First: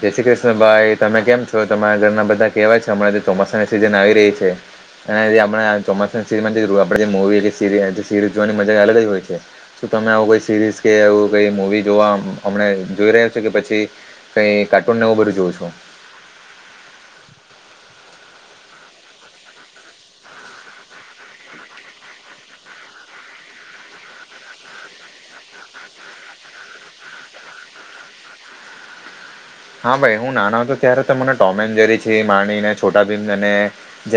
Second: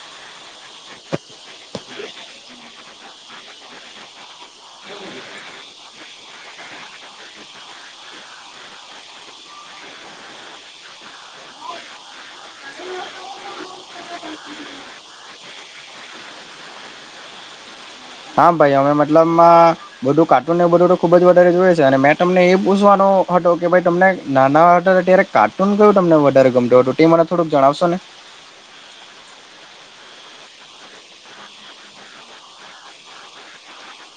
જય શ્રી કૃષ્ણ ભાઈ તમે કેમ છો તમારા ઘરના બધા કેવા છે હમણાં તો ચોમાસા ની સીઝન આવી રહી છે અને જે આમળા ચોમાસમાં આપવી મુવી એટલે સરીઝ જોવાની મજા અલગ હોય છે. તમે આવું કોઈ સિરીઝ કે એવું કઈ મૂવી જોવા અમને જોઈ રહ્યા છે કે પછી કઈ કાર્ટૂન ને એવું બધું જોઉં છો હા ભાઈ અમે મતલબ બધું કાર્ટૂનને બધું તો ખુબ જ વધારે જોય છે અને મેં તમને એ પૂછવાનું હતો કે ભાઈ તમને નાના હતા ત્યારે કાર્ટૂન કયું તમને વધારે ગમતું હતું તે મને થોડુંક જણાવશો ને? [inaudible] હા ભાઈ હું નાનો હતો ત્યારેને ટોમેન્જરી માને છોટા ભી જ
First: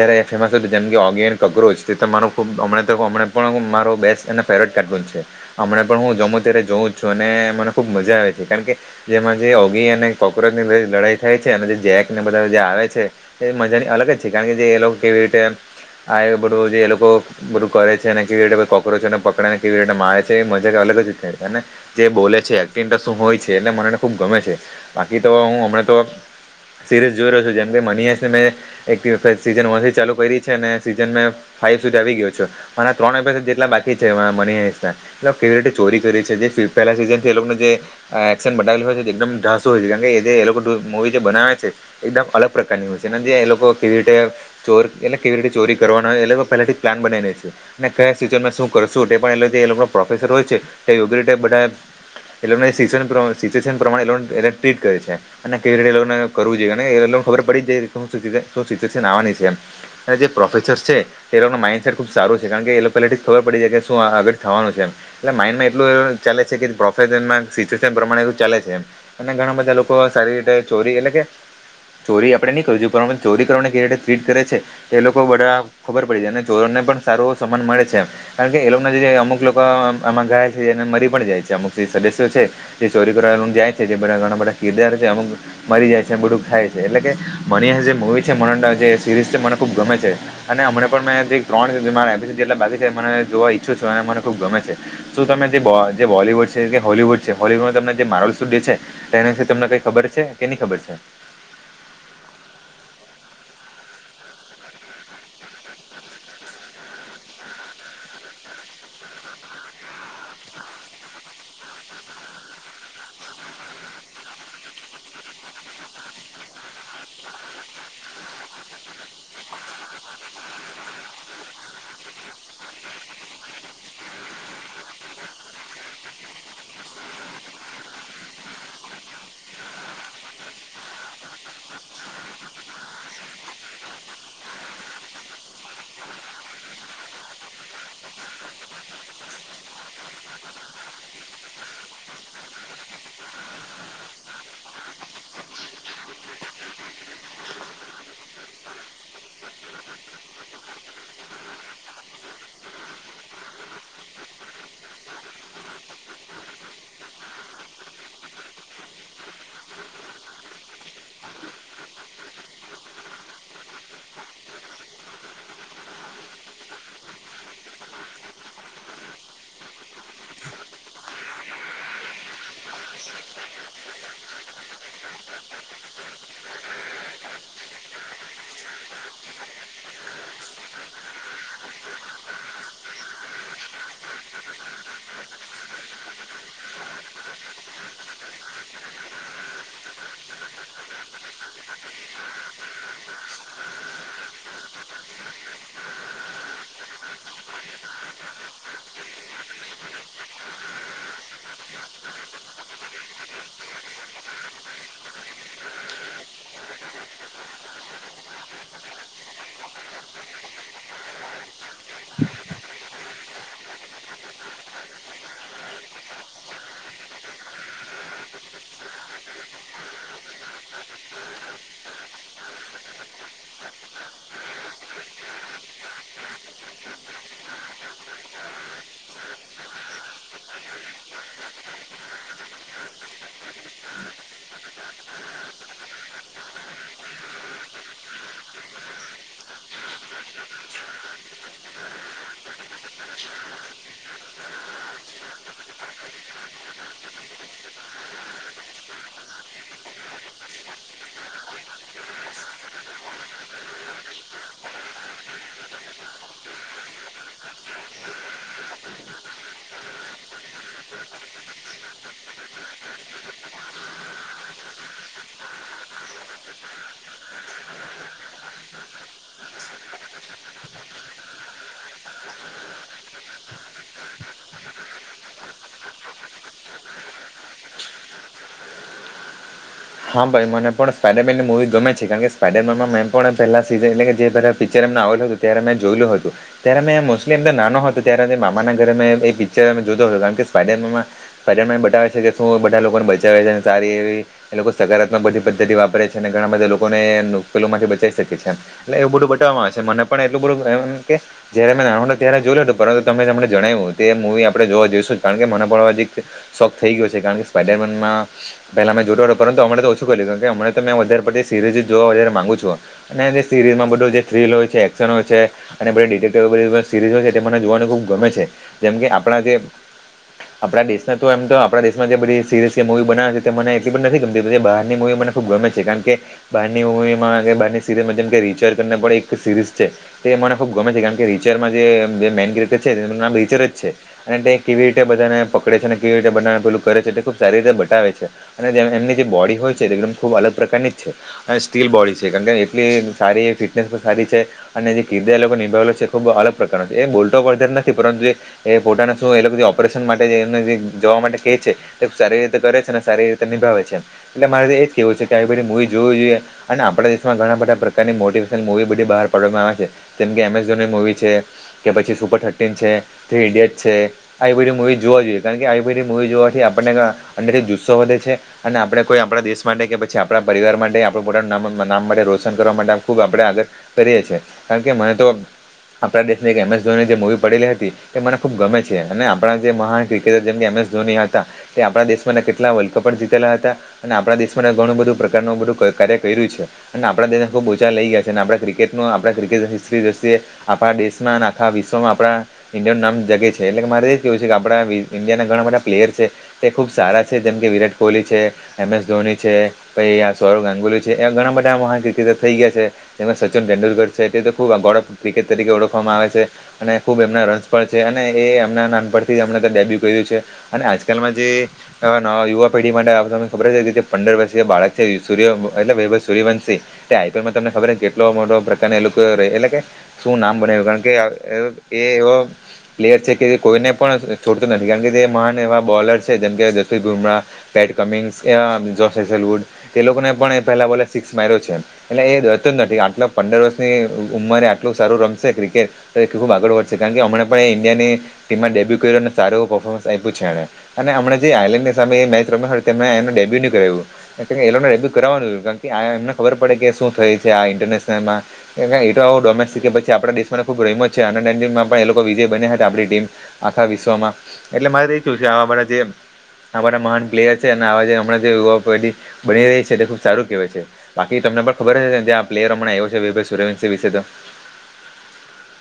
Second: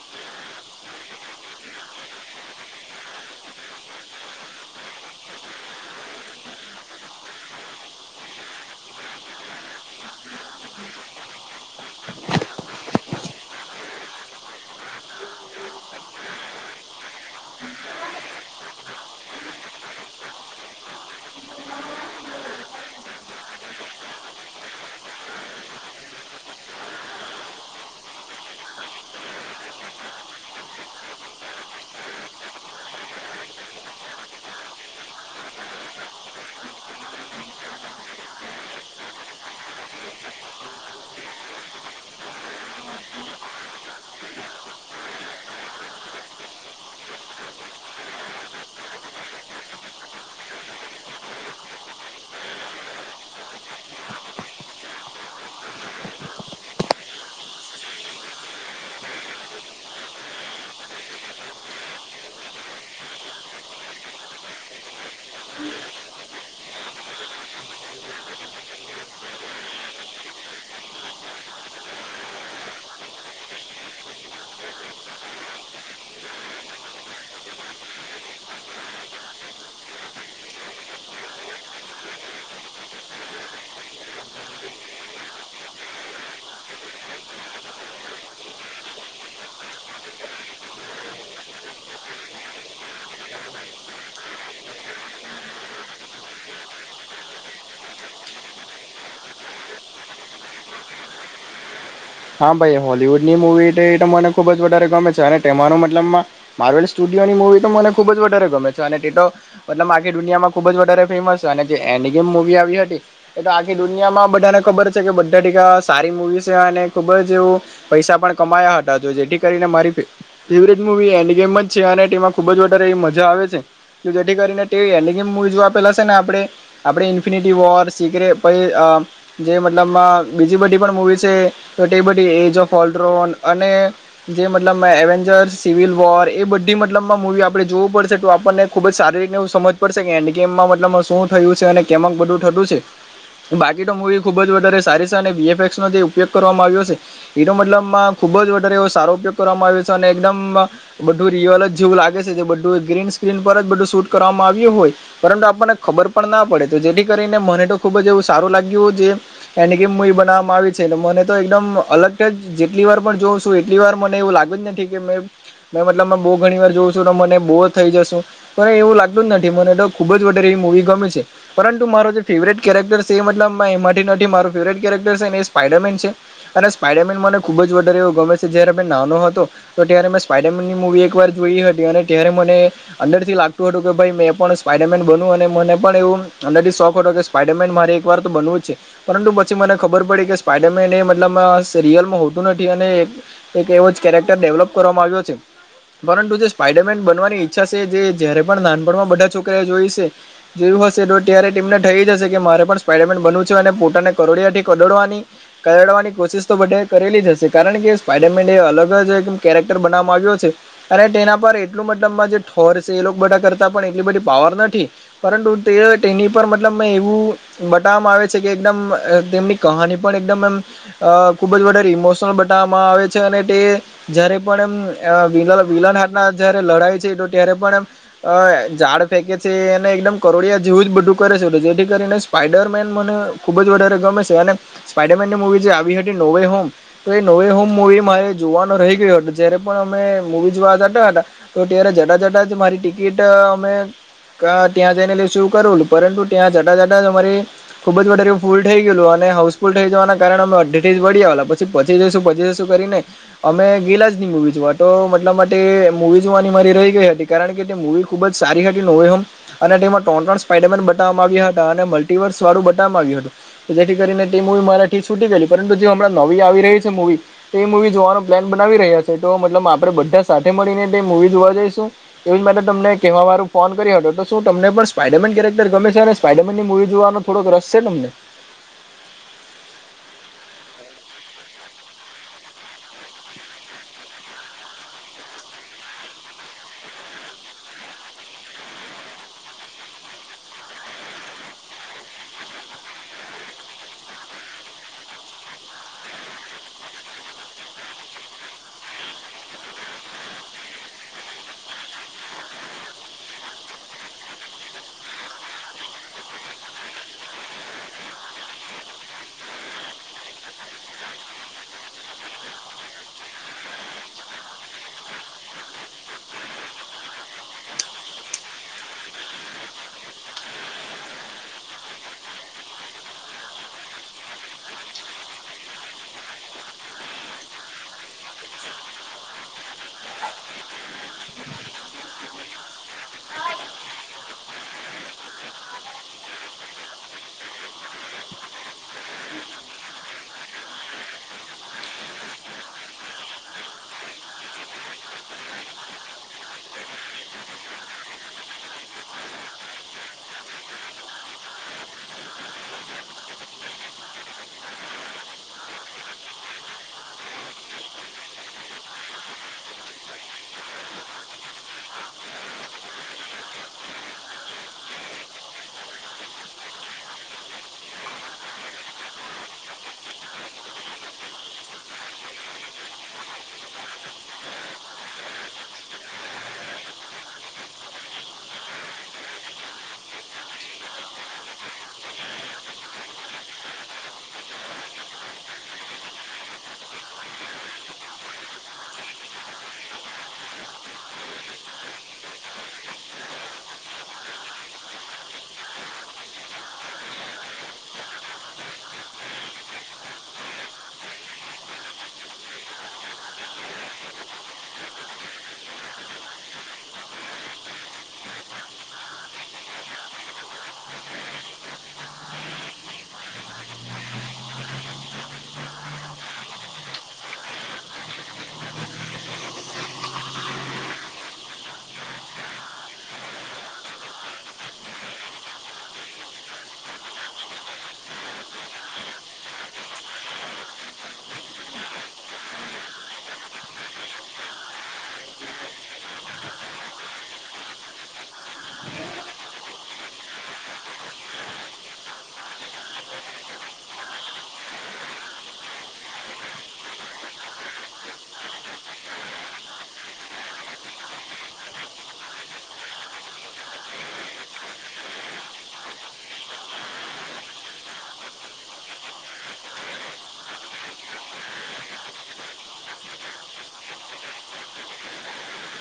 જેમ ઓગી કોક્રોચરો તે તો મારો હમણાં પણ મારો બેસ્ટ અને ફેવરેટ કારૂન છે. હમણાં પણ હું જમું ત્યારે જોઉું જ છું અને મને ખુબ મજા આવે છે કારણ કે જેમાં જે ઓગી અને કોક્રોચ ની લડાઈ થાય છે અને જે જેક ને બધા જે આવે છે એ મજાની અલગ જ છે કારણ કે જે એ લોકો કેવી ટે આ બધું જે એ લોકો બધું કરે છે ને કેવી રીતે કોક્રોચને પકડેને કેવી રીતે મારે છે મજા જે બોલે છે એકટિંગ શું હોય છે એટલે મને ખુબ ગમે છે બાકી તો હું હમણાં તો સિરીઝ જોઈ રહ્યો છ જેમ કે મની ને મે સીથી ચાલુ કરી છે સીઝન મે ફાઈવ સુધી આવી ગયો છો ત્રણ જેટલા બાકી છે મ ચોરી કરી છે. પેલા સીઝન થી એ લોકોને જેક્શન બલું હોય એકમ ધાસુ હોય છે કારણ જે લોકો મુવી જે બનાવે છે એકદમ અલગ પ્રકારની હોય છે અને જે એ લોકો કેવી રીતે ચોર એટલે કેવી રીતે ચોરી કરવાનો હોય એટલે તો પહેલાંથી પ્લાન બનાવીને છે અને કયા ફ્યુચરમાં શું કરશું એ તે પણ એટલે તે લોકો પ્રોફેસર હોય છે તે યોગ્ય રીતે બધ એ લોકોને સિચ્યશન પ્રમાણે ટ્રીટ કરે છે અને કેવી રીતે એ લોકોને કરવું જોઈએ અને એ લોકોને ખબર પડી જાય શ સશન આવવાની છે. જે પ્રોફેસર્ છે એ લોકો માઇન્ડસેટ ખુબ સારું છે કારણ કે એ લોકો પલા ખબર પડી જાય કે શું આગળ થવા [unintelligible] એટલું એવુ ચાલે છે પ [unintelligible] માં સીટુએશન પ્રમાણે ચાલે છે અને ઘણા બધા લોકો સારી રીતે ચોરી એટલે કે ચોરી આપણેે નહીં કર છું પરંત ચોરી કરવાને કેવી રીતે ટ્રીટ કરે છે એ લોકો બધા ખબર પડી જાય અને ચોરો સારું સમાન મળે છેણ કે એ લોકો જે અમુક લોકો આમાં ગાય છેને મરી પણ જાય છે અમુક જે સદસ્ય છે તે ચોરી કરને જાય જે બધા ઘણા બધા કિરદારો છે અમુક મરી જાય છે બધું થાય છે એટલે કે મની જે મવી છે મ જે સિરીઝ છે મને ખૂબ ગમે છે અને હમને પણ મેં જે ત્રણ મારા એમપીસી જેટલા બાકી છે મને જોવા ઈચ્છું મને ખુબ ગમે છે શું તમે જે જે બોલીવુડ છે કે હોવુડ છે હોવુડ તમને જે માર છે એના વિશે તમને કઈ ખબર છે કે નહી ખબર છે. હા ભાઈ હોલવુડ ની મુવી મને ખુબ જ વધારે ગમે છે અને તે મતલબ માર્વેલ સુ મવી તો મને ખુબ જ વધારે ગમે છે અને તે તો મતલબ આર્ દુનિયા માં ખુબ જ વધારે ફેમસ છે અને જે એમ મુવી આવી હતી એ તો આખી દુનિયામાં બધાને ખબર છે કે બધા ટીકા સારી મુવી છે અને ખબ એવ પૈસા પણ કમાયા હતા તો જેથી કરીને મારી ફવટ મુવી એ ગમ છે. ટીમાં ખુબ જ વધારે એવી મજા આવે છે. જેથી કરીને તે [unintelligible] આપેલા છે ને આપણે આપડે ઇન્ફિનિટી વોર સીરે પ જે મતલબ બીજી બધી પણ મુવી છે તો બધી એજ ઓફ ઓલડ્રોન અને જે મતલબ એવેન્જર સિવિલ વોર એ બધી મતલબ માં મુવી આપણે જોવું પડશે તો આપણને ખુબ જ સારી રીતને સમજ પડશે કે એનીગેમમાં મતલબ શું થયું છે અને કેમક બધું થતું છે બાકી તો મૂવી ખૂબ જ વધારે સારીસ અને વીએફએક્સનો જે ઉપયોગ વામાં આવ્યો છે એનો મતલબ ખુબ જ વધારે એવ સારો ઉપયોગ કરવામાં આવ્યો છે અને એકદમ બધું રીયલ જ જેવું લાગે છે જે બધું ગ્રીન સ્ક્રીન પર જ બધું શૂટ કરવામાં આવ્યું હોય પરંતુ આપણને ખબર પણ નથી પડે તો જેથી કરીને મને તો ખુબ જ એવું સારું લાગ્યું એ કે બનાવવામાં આવી છે મને તો એકદમ અલગ જ જેટલી વાર પણ જોઉં છું એટલી વાર મને એવું લાગ્યું જ નથી કે મે મે મતલબ બહુ ઘણી વાર જોઉં છું તો મને બહુ થઈ જશું પણ એવું લાગતું જ નથી મને તો ખુબ જ વ ગમે છે પરંતુ મારો જે ફવક્ટર છે એ નથી મારો ફેવરે કેક્ટરને સ્પાઇડરમેન છે. અને સ્પાઈડરમેન મને ખુબ જ વધારે એવો ગમે છે જયારે મે નાનો હતો તો ત્યારે મેં સ્પાઈડરમેનની મુવી એક વાર અને ત્યારે મને અંદર થી લાગતું હતું કે ભ મે પણ સ્પાઈડરમેન બન્યું અને મને પણ એવું અંદરથી શોખ હતો કે સ્પાઈડરમેન મારે એક વાર તો બનવું જ છે પરંતુ પછી મને ખબર પડી કે સ્પાઈડરમેન એ એટલે સ રિયલમાં હોતું નથી અને એક એવો જ કેરેક્ટર ડેવલપ કરવામાં આવ્યો છે પરંતુ જે સ્પાઈડરમેન બનવાની ઈચ્છા છે જે જયારે પણ નાનપણમાં બધા છોકરા જોઈ છે જે હશે તો ત્યારે ટીમને થઈ જશે કે મારે પણ સ્પાઈડરમેન બનવું છે અને પોતાને કરોડિયા થી કડવાની કરડવાની કોશિશ તો બધ કરેલી જ હશે કારણ કે સ્પાઈડરમેન એ અલગ જ એક કેરેક્ટર બનાવામાં આવ્યો છે કાર તેના પર એટલ મતલબમાં જે ઠોર છે એ બધા કરતા પણ એટલી બધી પાવર નથી પરંતુ તે ની મતલબ એવું બતાવામાં આવે છે કે એકદમ તેમની કહાની પણ એકદમ એમ અ ખુબ જ વધારે ઇમોશનલ બનાવવામાં આવે છે અને તે જયારે પણ એમ વિનર જયારે લડાય છે તો ત્યારે પણ એમ ઝાડ ફેકે છે એને એકદમ કરોડિયા જેવું જ કરે છે જેથી કરીને સ્પાઈડરમેન મને ખુબ જ વધારે ગમે છે અને સ્પાઈડરમેનની મુવી જે નોવે હોમ તો એ નોવે હોમ મુવી મારે જોવાનો રહી ગયો હતો જયારે પણ અમે મુવી જોવા [unintelligible] તો ત્યારે જતા જતા જ મારી ટિકિટ અમે [unintelligible] ત્યાં જઈને એલે શું કરું પરંતુ ત્યાં જતા જતા તમારે ખુબ જ વધારે ફૂલ થઈ ગયેું અને હાઉસફુલ થઈ જવાના કારણે અમે [unintelligible] વળીલા પછી પી જશું પચી જશું કરીને અમે ગેલા જ ની મૂવી છું તો મતલબ માટે મુવી જોવાની મારી રહી ગઈ હતી કારણ કે તે મવી ખુબ જ સારી હતી હોયમ અને તેમાં ટો ટો સ્પડરમે બવામાં આવ્યા હતા અને મલ્ટીિવર્સ વાળું બતાવામાં આવ્યું હતું જેથી કરીને તે મુવી મારાથી છૂટી ગય પરંતુ જે હમણાં નવી આવી રહી છે મૂવી તો એ મૂવી જોવાનો પ્લાન બનાવી રહ્યા છે તો મતલબ આપણે બધા સાથે મૂવી જોવા જઈશું એ માટે તમને કેવા વારું ફોન કરયો હતો તો શું તમને પણ સ્પાઈડરમેન અંદર ગમે છે અને સ્પાઈડરમેનની મૂવી જોવાનો થોડક રસ છે ને અમને [inaudible] હા ભાઈ મને પણ સ્પાઈડરમેનની મૂવી ગમે છે કારણ કે સ્પાઈડરમેનમાં મેં પણ પહેલા સીઝન એટલે કે જે પહેલા પિક્ચર એમ ત્યારે મે જોયલુ હતું ત્યારે મે મોસ્ટલી એમ નાનો હતો ત્યારે મામા ના ઘરે મેં એ પિક્ચર જો [unintelligible] સ્પાઇડરમેન બતાવે છે જે બધા લોકો ને બચાવે છે જે સારી એ લોકો સકારાત્મક બધી પદ્ધતિ વાપરે છે અને ઘણા બધા લોકોને મુશ્કેલી થી બચી શકે છે એટલે એવું બધું બટ મને પણ એટલું બધું [unintelligible] મને પણ આટલુ બધુ જોયું હતું પરંતુ તમને જણાવ્યું તે મુવી આપ જોવા જોઈશું કારણ કે મને પણ એક શોખ થઈ ગયો છે કારણ કે સ્પાઈડર મેનમાં પેલા મેં જોતો પરંતુ હમણાં તો ઓછું કરી લીધું કેમ તો મેં વધારે પડતી સીરીઝ જોવા વધારે માંગુ છું અને જે સીરીઝમાં બધ જે થ્રી હોય છે એક્શન હોય છે અને બધ ડિટેક્ટરો સીરીઝ હોય છે તે મને જોવાનું ખૂબ ગમે છે જેમ કે આપણા [unintelligible] આપણા દેશ તો એમ તો આપણા દેશમાં જે બધી સીરયસ મુવી બનાવે છે મને એટલી પણ નથી બહારની મુવી મને ખુબ ગમે છે કારણ કે બારની મુવીમાં બહારની સીરીમાં જેમ રીચર છે તે મને ખુબ ગમે છે કારણ કે રીચર જે મેઈન છે નામ રીચર જ છે કેવી રીતે બધાને પકડે છે કેવી રીતે બધાને પેલું કરે છે ખુબ સારી રીતે બતાવે છે અને જે એમની જે બોડી હોય છે એકદમ ખૂબ અલગ પ્રકારની જ છે અને સ્ટીલ બોડી છે કારણ કે એટલી સારી ફિટનેસ સારી [unintelligible] અને જે કિરદાર નિભાવે છે ખબ અલગ પ્રકારનો છે એ બોલતો પડ નથી પરંતુ એ પોતાના શું એ લોકો ઓપરેશન માટે એને જવા માટે કે છે એ સારી રીતે કરે છે ને સારી રીતે નિભાવે છે એટલે મારે એ જ કેવું છે કે આવી બધી મુવી જોવી જોઈએ અને આપણા દેશમાં ઘણા બધા પ્રકારની મોટિવેશનલ મુવી બધી બહાર પાડવામાં આવે છે જેમ કે એમેઝોનની મુવી છે કે પછી સુપર થર્ટીન છે થ્રી ઇડિયટ્ છે આી મુવી જોવા જોઈએ કારણ કે આપી મુવી જોવાથી આપણને અંદર થી જુસ્સો વધે છે અને આપણે કોઈ આપણા દેશ માટે કે પછી આપણા પરિવાર માટે આપણું પોતાનું નામ [unintelligible] નામ માટે રોશન કરવા માટે ખૂબ આપણે આગળ કરીએ છે કારણ કે મને તો આપણા દેશની એક એમસ ધોની જે મુવી પડેલી હતી એ મને ખુબ ગમે છે અને આપણા જે મહાન ક્રિકેટર જેમકે [unintelligible] ધોની હતા તે આપણા દેશમાં કેટલા વર્લ્ડ કપ જી [unintelligible] હતા અને આપણા દેશ ઘણું બધું પ્રકારનું બધું કાર્ય કર્યું છે અને આપણા દેશને ખુબ ઊંચા લઈ ગયા છે અને આપણે ક્રિકેટનો આપણા ક્રિકેટ હિસ્ટ્રી જોશે આપણા દેશમાં અને આખા વિશ્વમાં આપણા ઇન્ડિયાનું નામ જગે છે એટલે મારે એ જ કેવું છે કે આપણા ઇન્ડિયાના ઘણા બધા પ્લેયર છે તે ખૂબ સારા છે જેમ કે વિરાટ કોહલી છે એમ એસ ધોની છે પછી આ સૌરભ ગાંગુલી છે એવા ઘણા બધા મહાન ક્રિકેટર થઈ ગયા છે જેમાં સચિન તેડુલકર છે એટલે તો ખુબ ગોડ ઓફ ક્રિકેટ તરીકે ઓળખવામાં આવે છે અને ખુબ એમના રસ પણ છે એમના નાનપણથીમ ડેબ્યુ કર્યું છે અને આજકાલમાં [unintelligible] જે યુવા પેઢી માટે ખબર કે પંદર વર્ષીય બાળક છે એ વૈભવ સૂર્યવંશી તે આઈ પી એલ માં તમને ખરને કેટલો મોટો પ્રકારને એ લોકો એટલે કે શું નામ બના્યું કારણ કે એ પ્લેયર છે કે કોઈને પણ છોડતું નથી કારણ કે જે મહાન એવા બોલર છે જેમ કે Jasprit Bumrah Pat Cummins Josh Hazlewood એ લોકોને પણ પહેલા બોલે સિક્સ માર્યો છે એટલે એ એટલે પંદર વર્ષની ઉંમરે આટલું સારું રમશે ક્રિકેટ તો એ ખુબ આગળ વધશે કારણ કે હમણાં પણ એ ઇન્ડિયાની ટીમમાં ડેબ્યુ કર અને સારું પર્ફોર્ન્સ આપ્યું છે એ અને આપમણે જે આયર્લેન્ડની સામે મે એ ડેબ્યુ ન કર્યુંને ડેબ્યુ કરવાનું કારણ કેમને ખબર પડે કે શું થાય છે આ ઇન્ટરનેશનલમાં એ ડોમેસ્ટિક કે પછી આપણા દેશ ખુબ રહીમત છે અંડર નાન્ટમાં પણ એ લોકો વિજય બન્યા હતા આપ ટીમ આખા વિશ્વમાં એટલે મારેું છે જે આ મહાન પ્લેયર છે અને આવા જે હમણાં જે યુવાડી બની રહી છે તે ખુબ સારું કહેવાય છે બાકી તમને પણ ખબર હ આ પ્લેયર હમણાં આવ્યો છે વિભ સુ રવિંદ્રસિંહ વિશે તો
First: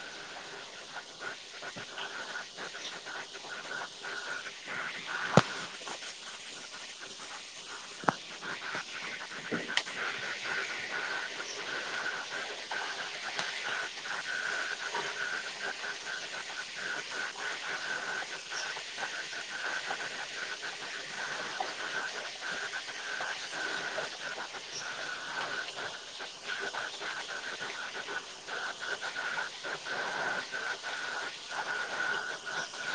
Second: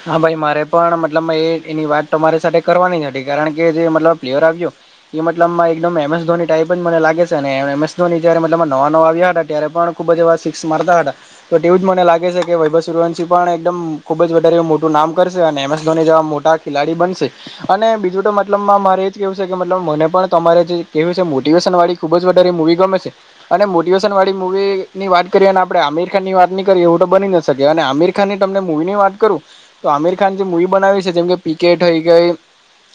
હા ભાઈ મારે પણ મતલબ એ એની વાત તો મારી સાથે કરવાની જ હતી કારણ કે, જે મતલબ પ્લેયર આવ્યો. એ મતલબમાં એકદમ એમએસ ધોની ટાઈપ જ મને લાગે છે ને એમસ ધોની જ મત નવા નવા હતા તત્યારે પણ ખબ જ એવા મારતા હતા તો એવું જ મને લાગે છે કે વૈભ રવનશિહ પણ એકદમ ખુબ જ મોટું નામ કરશે અને એમસ ધોની જેવા મોટા ખેલાડી બનશે અને બીજું તો મતલબમાં મારે એજ કેવ છે. લબ મને પણરે મોટેશન વાળ ખુબ જ વધારે મવી ગમે છે અને મોટેશન વાળ, વી ની વાત કરીએ અને આપણે આમીર ખાન ની વાત ન કરીએ એવું તો બની ના શકીએ અને આમીર ખાન ની તમને મુવી ની વાત કરું તો આમીર ખાન જે મુવી બનાવી છે જેમ કે પિકેટય ગઈ.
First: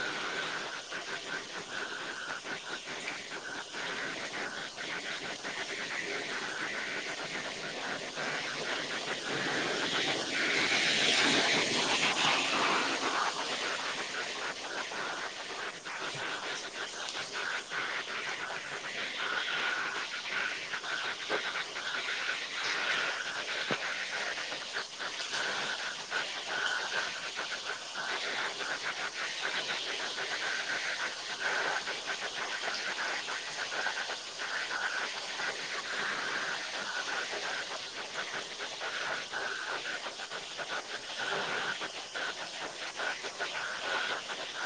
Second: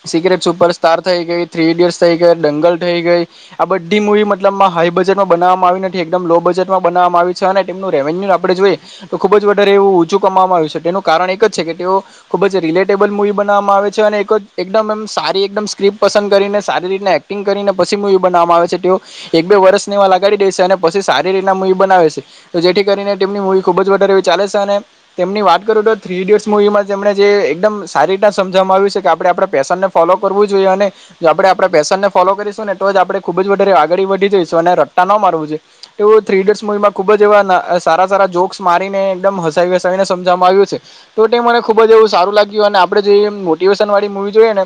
સિક્રેટ સુપરસ્ટાર થઈ ગઈ થ્રી ઈડિયટ્સ થઈ ગઈ દંગલ થઈ ગઈ આ બધી મુવી મતલબમાં હાઈ બજેટમાં બનાવવામાં આવી્યું નથી એકદમ લો બજેટમાં બનાવવામાં આવી્યું છે અને તેમનું રેવન્યુ આપણે જોઈએ તો ખૂબ જ વધારે ઓછું કવામાં આવ્યું છે તેનું કાર એક જ છે કે તેઓ ખૂબ જ રિલેટેબલ મવી બનાવામાં આવે છે અનેમમ સારી એકમ સ્કિપ, પસ કરી સારી રી એક્ટિંગ કરીને પછી મવી બનાવામાં આવે છે તેઓ એક બે વર્ષને એ લગાડી દે છે અને પછી સારી રીતના મૂવી બનાવે છે તો જેથી કરીને તેમની મૂવી ખુબ જ વધારે એવી ચાલે છે અને તેમની વાત કરું તો થ્રી ઇડિયટ્સ મૂવીમાં તેમણે જે એકદમ સારી રીતના સમજવામાં આવ્યું છે કે આપણે આપણા પેશનને ફોલો કરવું જોઈએ અને જો આપણે આપે પેશન ને ફોલો કરીશું ને એ તો જ આપણેે ખુબ જ વધારે આગળી વધી જઈશું અને રટ્ટતા ન મારવું જોઈએ એવ થ્રી ઇડર્સ મુવીમાં ખુબ જ એવા સારા સારા જોક્સ મારીને એકદમ હસાવી વસીને સમજવામાં આવ્યું છે તો મને ખુબ જ એવું સારું લાગ્યું અને આપણે જો મોટિવેશન વાળી મુવી જોઈએ ને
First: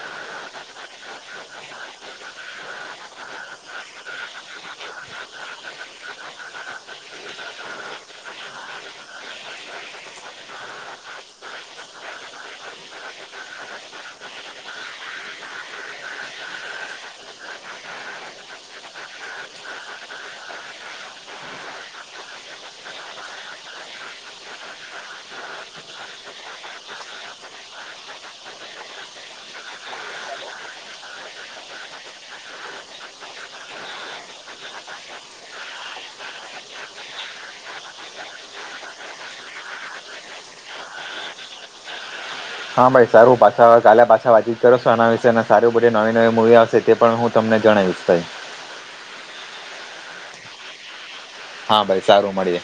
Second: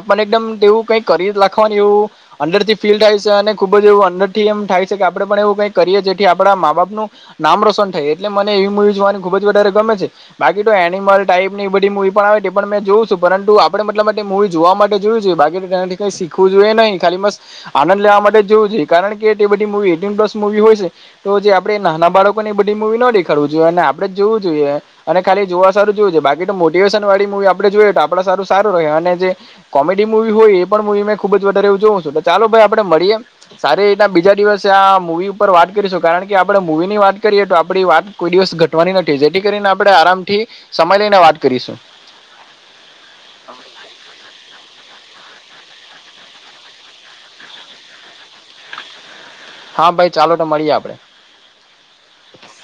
આપ એકદમ એવું કઈ કરી રાખવાનું એવું અંડરથી ફિલ્ડ આવે છે અને ખુબ જ એવું અડર થી એ થાય છે કે આપણે પણ એવું કંઈ કરીએ જેથી આપણા મા બાપનું નામ રોશન થાય એટલે મ એવી મૂવી જોવાની ખુબ જ વધારે, ગમે છે. બાકી તો એનિમલ ટાઈપ ની એ બધી મુવી પણ આવે પણ મેં જોઉું છું પરંતુ આપડે મતલબ મુવી જોવા માટે જોયું છે. બાકી તેનાથી ક શીખવું જોઈએ નહી ખાલી બસ આનંદ લેવા માટે જ જોવું જોઈએણ કે, બધીસ મુવી હોય છે તો જે આપણેે નાના બાળકો ને એ બધી મુવી ન દેખાડવું જોઈએ. અને આપણે જ જોવું જોઈએ. અને ખાલી જોવા સારું જોવું છે બાકી તો મોટિવેશન વાળી મવી આપડે જોયએ તો આપણા સારું સારું રહે અને જે કોમેડી વી હોય એ પણવી મેં ખુબ જ વધારે એવું જોઉું છું. ચાલો ભાઈ આપડે મળીએમ સારી એ બીજા દિવસે મૂવી ઉપર વાત કરીશું કારણ કે આપણે મૂવી ની વાત કરીએ તો આપણી વાત કોઈ દિવસ ઘટવાની નથી જેથી કરીનેણે, આપણે આરામથી સમય લઈને વાત કરીશું. હા ભાઈ સારું ભા કા ભાસાા વાજી. સ્ના છે અને સાર બધી નવી નવી મુૂવી આવશે તે પણ હું તમને જણાવીશ ભાઈ હા ભાઈ ચાલો તો મળીએ આપડે, હા ભાઈ સારું મળી